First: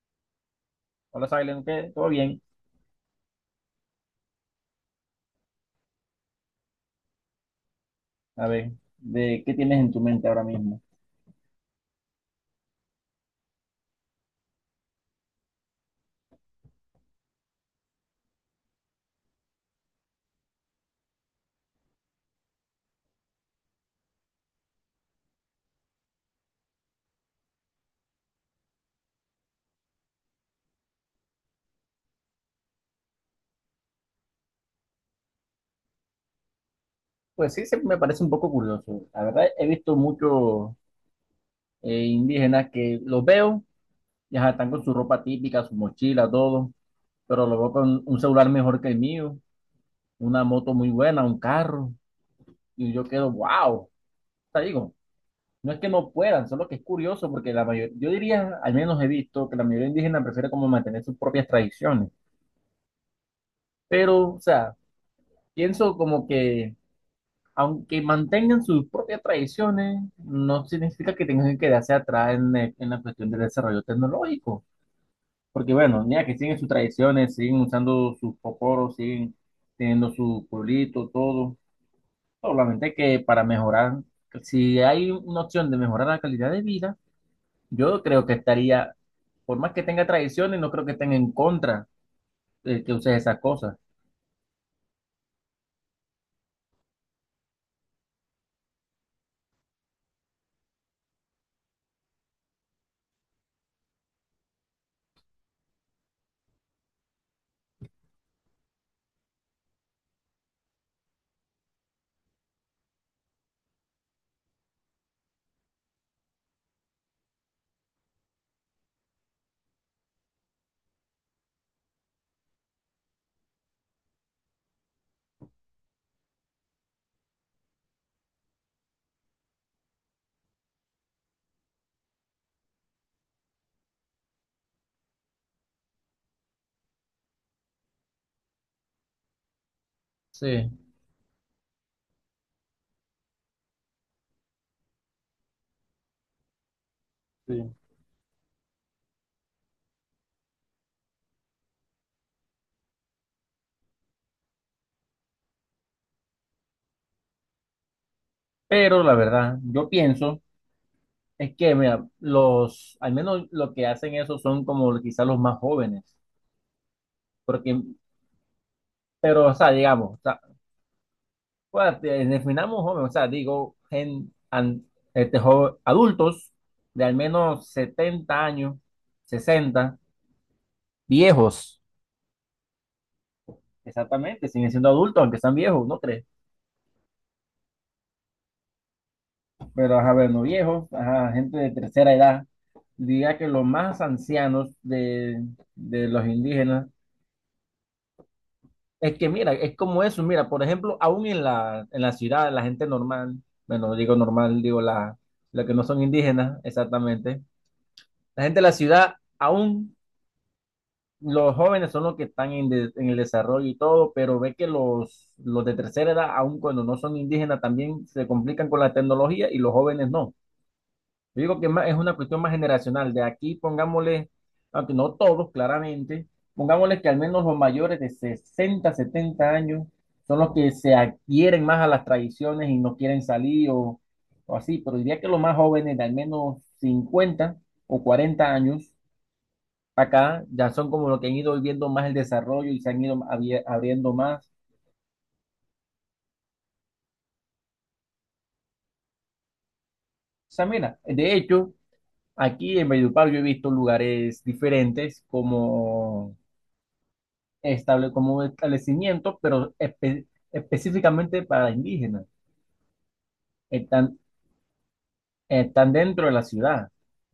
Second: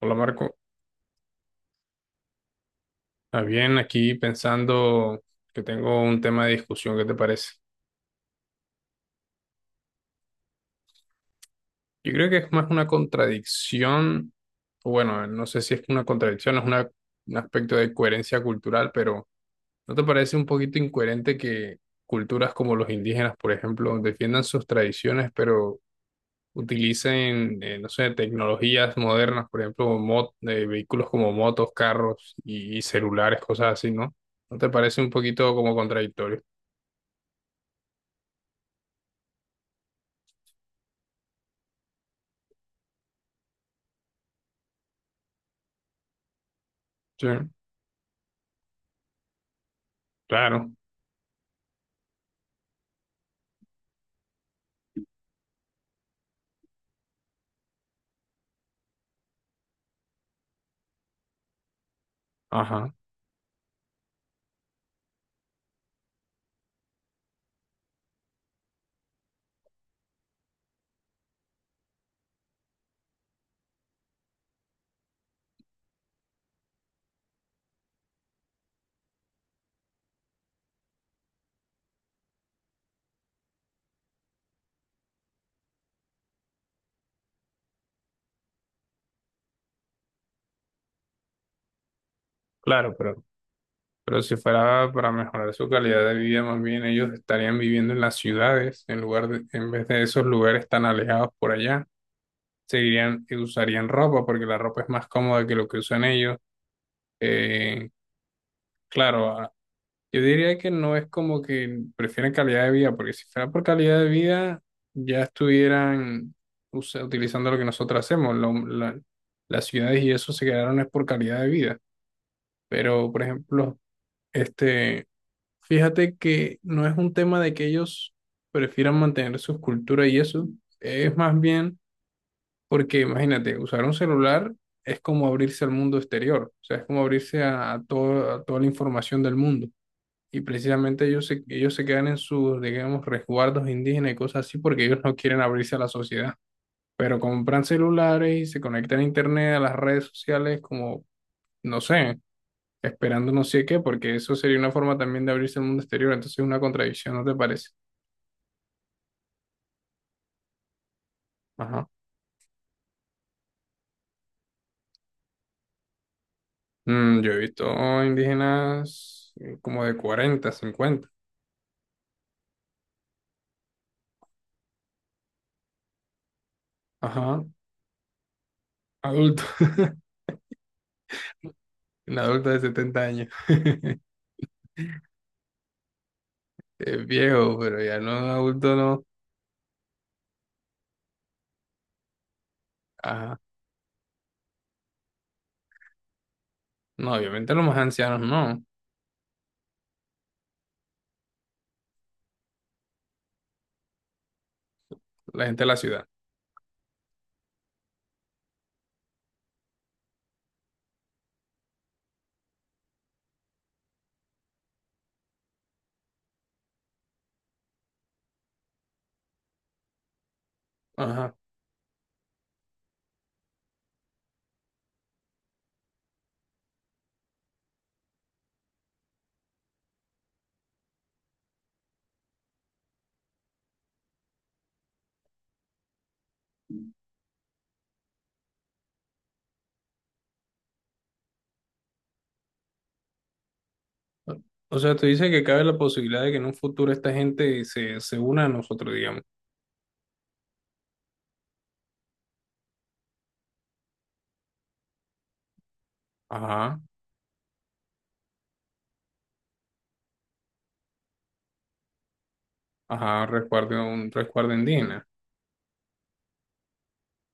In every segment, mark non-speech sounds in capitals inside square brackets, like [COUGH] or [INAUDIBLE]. Hola, Marco. Hola, Silent, ¿qué? ¿Todo bien? Bien, aquí pensando que tengo un tema de discusión. ¿Qué te parece? A ver, ¿de qué tienes en tu mente ahora mismo? Yo creo que es más una contradicción, o bueno, no sé si es una contradicción, es una- un aspecto de coherencia cultural, pero ¿no te parece un poquito incoherente que culturas como los indígenas, por ejemplo, defiendan sus tradiciones, pero utilicen, no sé, tecnologías modernas, por ejemplo, vehículos como motos, carros y celulares, cosas así, ¿no? ¿No te parece un poquito como contradictorio? Pues sí, siempre me parece un poco curioso. La verdad, he visto muchos indígenas que los veo, y ajá, están con su ropa típica, su mochila, todo, Sí. pero los veo con un celular mejor que el mío, una Claro, moto muy buena, un carro, y yo quedo, wow. Te digo, no es que no puedan, solo que es curioso porque la mayoría, yo diría, al menos he visto que la mayoría indígena prefiere como mantener sus propias tradiciones, ajá, pero, o sea, pienso como que aunque mantengan sus propias tradiciones, no significa que tengan que quedarse atrás en la cuestión del desarrollo tecnológico. Porque bueno, ya que siguen sus tradiciones, siguen usando sus poporos, siguen teniendo su pueblito, todo. Solamente que para mejorar, si hay una opción de mejorar la calidad de vida, yo creo que estaría, por más que tenga tradiciones, no creo que estén en contra de que claro, uses esas cosas. pero si fuera para mejorar su calidad de vida, más bien ellos estarían viviendo en las ciudades, en lugar de, en vez de esos lugares tan alejados por allá, seguirían, usarían ropa, porque la ropa es más cómoda que lo que usan ellos. Eh, claro, a- yo diría que no es como que prefieren calidad de vida, porque si fuera por calidad de vida, ya estuvieran usa- utilizando lo que nosotros hacemos, lo- la- las ciudades y eso se quedaron es por calidad de vida. Pero, por ejemplo, este, fíjate que no es un tema de que ellos prefieran mantener su cultura y eso, es más bien porque imagínate, usar un celular es como abrirse al mundo exterior, o sea, es como abrirse a todo- a toda la información del mundo. Y Sí. precisamente ellos se quedan en sus, digamos, resguardos indígenas y cosas así porque ellos no quieren abrirse a la sociedad. Pero Sí. compran celulares y se conectan a internet, a las redes sociales, como, no sé, esperando no sé qué, porque eso sería una forma también de abrirse al mundo exterior, entonces es una contradicción, ¿no te parece? Pero la verdad, yo pienso. Es que, Ajá. mira, al menos lo que hacen eso son como quizás los más jóvenes, Mm, yo he porque, visto indígenas pero, o sea, como de digamos, o sea, 40 50. pues, definamos jóvenes, o sea, digo, este, adultos de al Ajá, menos 70 años, adultos. [LAUGHS] 60 viejos, Un adulto de 70 años. [LAUGHS] exactamente, siguen siendo adultos, aunque sean viejos, ¿no crees? Es viejo, pero ya no, adulto no. Pero, ajá, bueno, no viejos, ajá, gente de tercera edad, Ajá, diría que los más ancianos de los indígenas. no, obviamente los más ancianos no. Es que mira, es como eso, mira, por ejemplo, aún en la ciudad, la gente normal, bueno, digo normal, digo la, La gente de la que la no son ciudad. indígenas, exactamente, la gente de la ciudad, aún los jóvenes son los que están en el desarrollo y todo, pero ve que los de tercera edad, aún cuando no son indígenas, también se complican con la tecnología y los jóvenes no. Ajá. Yo digo que es una cuestión más generacional. De aquí pongámosle, aunque no todos, claramente, pongámosle que al menos los mayores de 60 70 años son los que se adquieren más a las tradiciones y no quieren salir o así. Pero diría que los más jóvenes de al menos 50 o 40 años acá ya son como los que han ido viviendo más el desarrollo y se han ido abriendo O más. o sea, tú dices que cabe la posibilidad de que en un futuro esta gente se, se una a nosotros, digamos. O sea, mira, de hecho, aquí en Valledupar yo he visto lugares diferentes como Ajá, estable, como establecimientos, pero específicamente para indígenas. ajá, resguardo, un Están, resguardo indígena. están dentro de la ciudad.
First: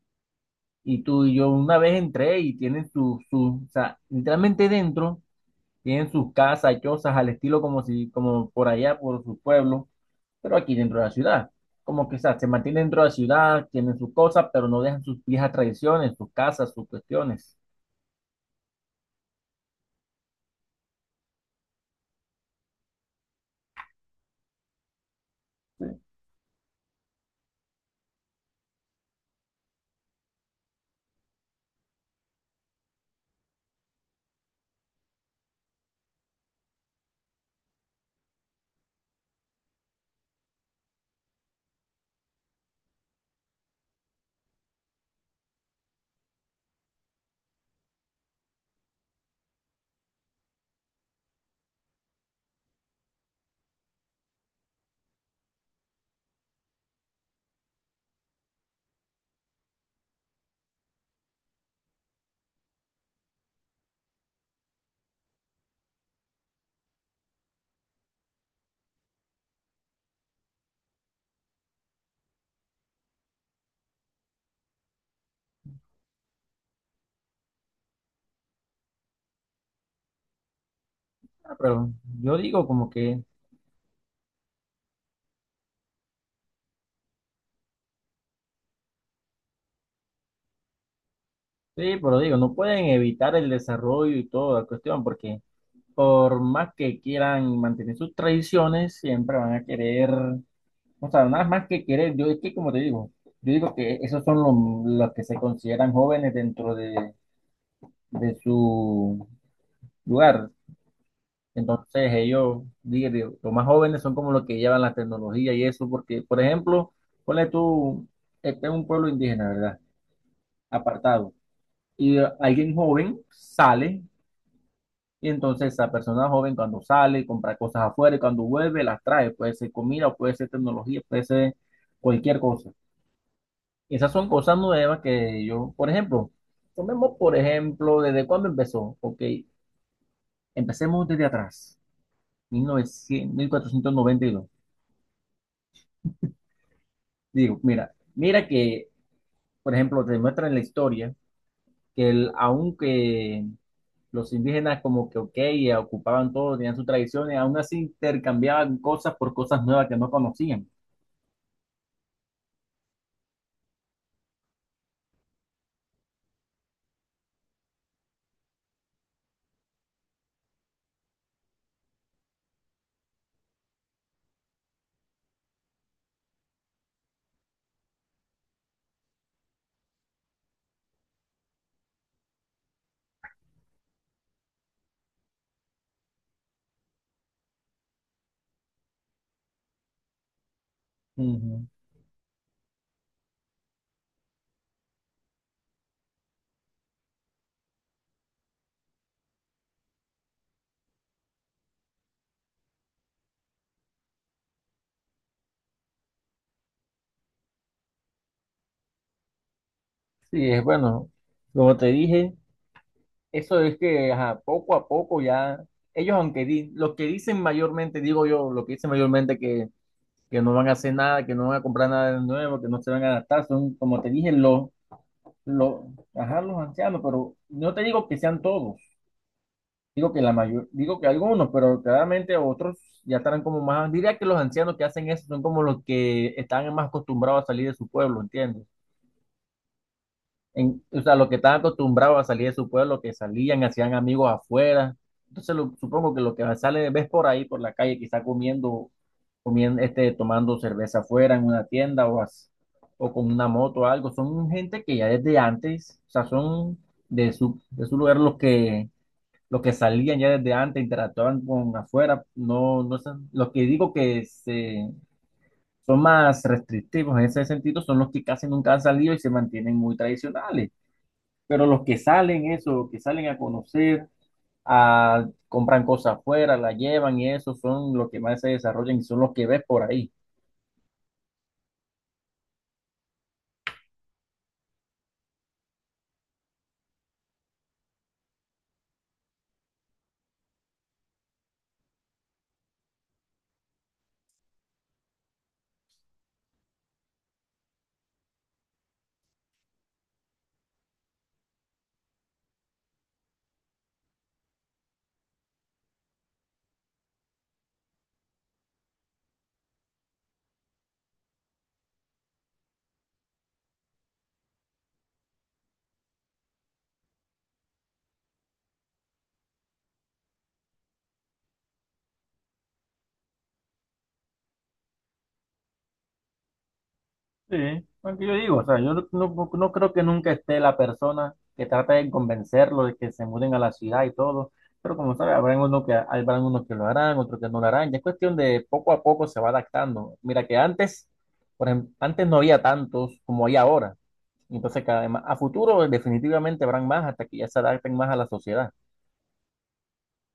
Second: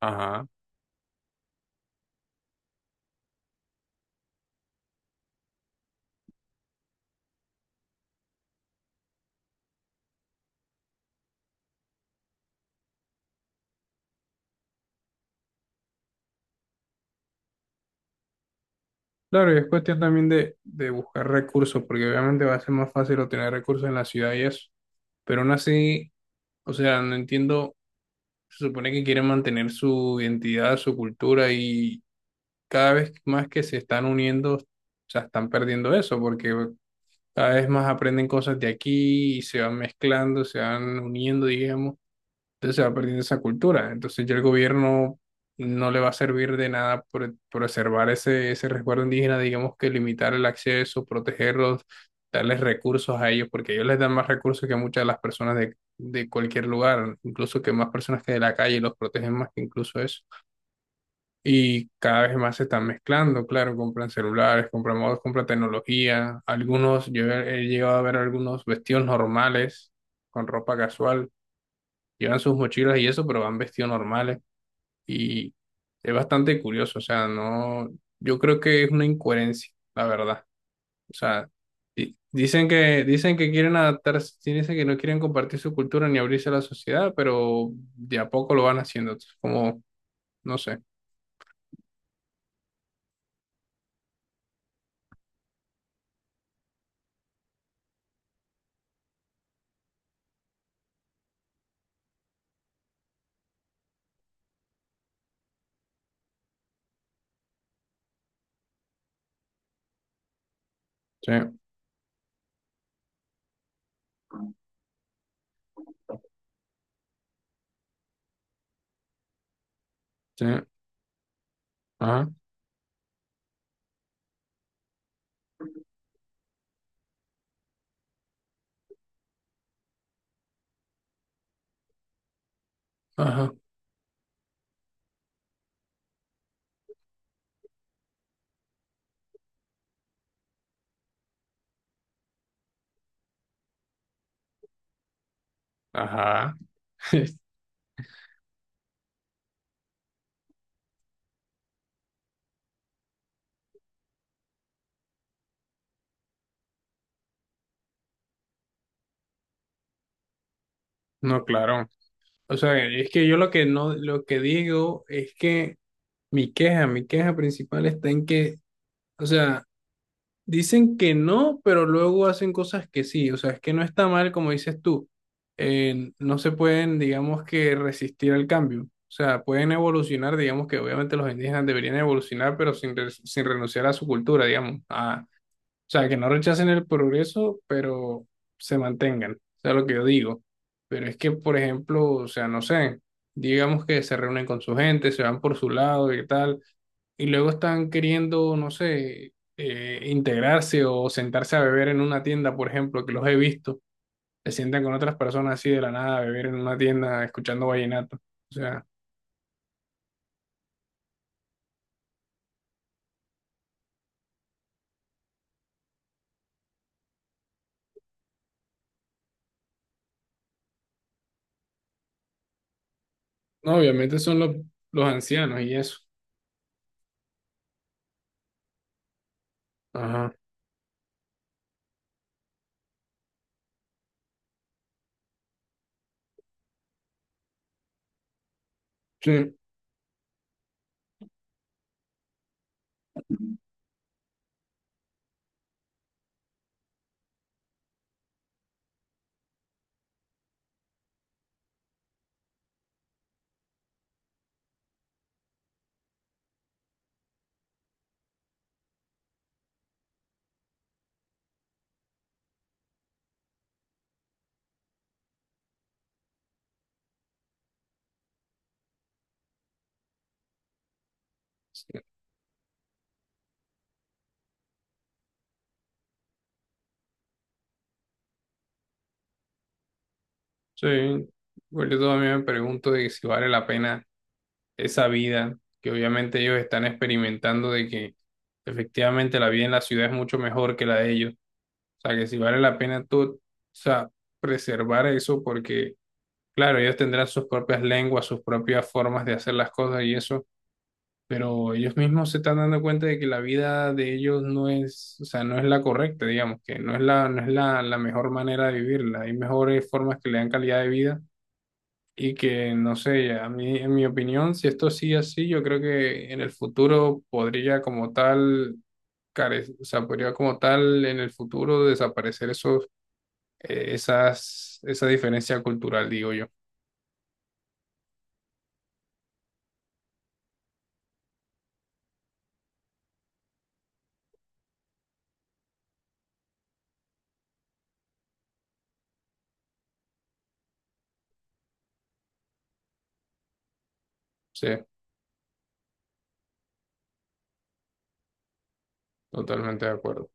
Ajá. Y tú y yo una vez entré y tienen sus, o sea, literalmente dentro, tienen sus casas, chozas, al estilo como si, como por allá, por su pueblo, pero aquí dentro de la ciudad. Como que, o sea, se mantienen dentro de la ciudad, tienen sus cosas, pero no dejan sus viejas tradiciones, sus casas, sus cuestiones. Claro, y es cuestión también de buscar recursos, porque obviamente va a ser más fácil obtener recursos en la ciudad y eso. Pero aún así, o sea, no entiendo, se supone que quieren mantener su identidad, su cultura, y cada vez más que se están uniendo, o sea, están perdiendo eso, porque cada vez más aprenden cosas de aquí y se van mezclando, se van uniendo, digamos. Entonces se va perdiendo esa cultura. Entonces ya el gobierno no le va a servir de nada por preservar ese, ese resguardo indígena, digamos que limitar el acceso, protegerlos, darles recursos a ellos, porque ellos les dan más recursos que muchas de las personas de cualquier lugar, incluso que más personas que de la calle, los protegen más que incluso eso. Y cada vez más se están mezclando, claro, compran celulares, compran modos, compran tecnología. Algunos, yo he llegado a ver algunos vestidos normales con ropa casual, llevan sus mochilas y eso, pero van vestidos normales y es bastante curioso, o sea, no, yo creo que es una incoherencia, la verdad. O sea, Ah, pero yo digo como que, dicen que quieren adaptarse, sí dicen que no quieren compartir su cultura ni abrirse a la sociedad, pero de a poco lo van haciendo, entonces, como, no sé. sí, pero digo, no pueden evitar el desarrollo y toda la cuestión, porque por más que quieran mantener sus tradiciones, siempre van a querer, o sea, nada más que querer, yo es que como te digo, yo digo que esos son los que se consideran jóvenes dentro de su lugar. Sí, Entonces ellos, digo, los más jóvenes son como los que llevan la tecnología y eso, porque, por ejemplo, ponle tú, este es un pueblo indígena, ¿verdad? sí, Apartado. Y ajá, alguien joven sale. Y entonces esa persona joven cuando sale, compra cosas afuera y cuando vuelve las trae. Puede ser comida, puede ser tecnología, puede ser cualquier cosa. ajá, Esas son cosas nuevas que yo, por ejemplo, tomemos por ejemplo, ¿desde cuándo empezó? Ok, empecemos desde atrás, mil mil novecientos mil cuatrocientos noventa y 1492. ajá. [LAUGHS] Digo, mira, mira que, por ejemplo, te muestra en la historia que el, aunque los indígenas como que, ok, ocupaban todo, tenían sus tradiciones, aún así intercambiaban cosas por cosas nuevas que no conocían. No, claro. O sea, es que yo lo que no, lo que digo es que mi queja principal está en que o sea, dicen que no, pero luego hacen cosas que sí. O sea, es que no está mal, como dices tú. No se pueden, digamos que, resistir al cambio. O sea, pueden evolucionar, digamos que obviamente los indígenas deberían evolucionar, pero sin, sin renunciar a su cultura, digamos, a, o sea, que no rechacen el progreso, pero se mantengan. O sea, lo que yo digo. Pero es que, por Ujú. ejemplo, o sea, no sé, digamos que se reúnen con su gente, se van por su lado y tal, y luego están queriendo, no sé, integrarse o sentarse a beber en una tienda, por ejemplo, que los he visto, se sientan con otras personas así de la nada a beber en una tienda escuchando vallenato. O sea, Sí, es bueno, como te dije, eso es que ajá, poco a poco ya, ellos aunque los que dicen mayormente, digo yo, lo que dicen mayormente que no van a hacer nada, que no van a comprar nada de nuevo, que no se van a adaptar, son no, como te obviamente dije, son los ancianos y los, eso. ajá, los ancianos, pero no te digo que sean todos, digo que Ajá. la mayor, digo que algunos, pero claramente otros ya estarán como más, diría que los ancianos que hacen eso son como los que están más acostumbrados a salir de su pueblo, ¿entiendes? Sí. En, o sea, los que estaban acostumbrados a salir de su pueblo, que salían, hacían amigos afuera. Entonces supongo que lo que sale, ves por ahí, por la calle, quizá comiendo, este, tomando cerveza afuera en una tienda o con una moto o algo, son gente que ya desde antes, o sea, son de su lugar los que salían ya desde antes, interactuaban con afuera, no, no son, los que digo que son más restrictivos en ese sentido son los que casi nunca han salido y se mantienen muy tradicionales. Pero los que salen eso, los que salen a conocer, compran cosas afuera, la llevan y eso son los que más se desarrollan y son los que ves por ahí. Sí, pues yo también me pregunto de si vale la pena esa vida que obviamente ellos están experimentando de que efectivamente la vida en la ciudad es mucho mejor que la de ellos. O sea, que si vale la pena tú, o sea, preservar eso porque, claro, ellos tendrán sus propias lenguas, sus propias formas de hacer las cosas y eso, pero ellos mismos se están dando cuenta de que la vida de ellos no es, o sea, no es la correcta, digamos, que no es la, no es la, la mejor manera de vivirla. Hay mejores formas que le dan calidad de vida y que, no sé, a mí, en mi opinión, si esto sigue así, yo creo que en el futuro podría como tal, o sea, podría como tal en el futuro desaparecer esos, esas, esa diferencia cultural, digo yo. Sí, lo que yo digo, o sea, yo no creo que nunca esté la persona que trate de convencerlo de que se muden a la ciudad y todo, pero como sabes, habrán unos que lo harán, otros que no lo harán, ya es cuestión de poco a poco se va adaptando. Mira que antes, por ejemplo, antes no había tantos como hay ahora, Sí, entonces a futuro definitivamente habrán más hasta que ya se adapten más a la sociedad. totalmente de acuerdo.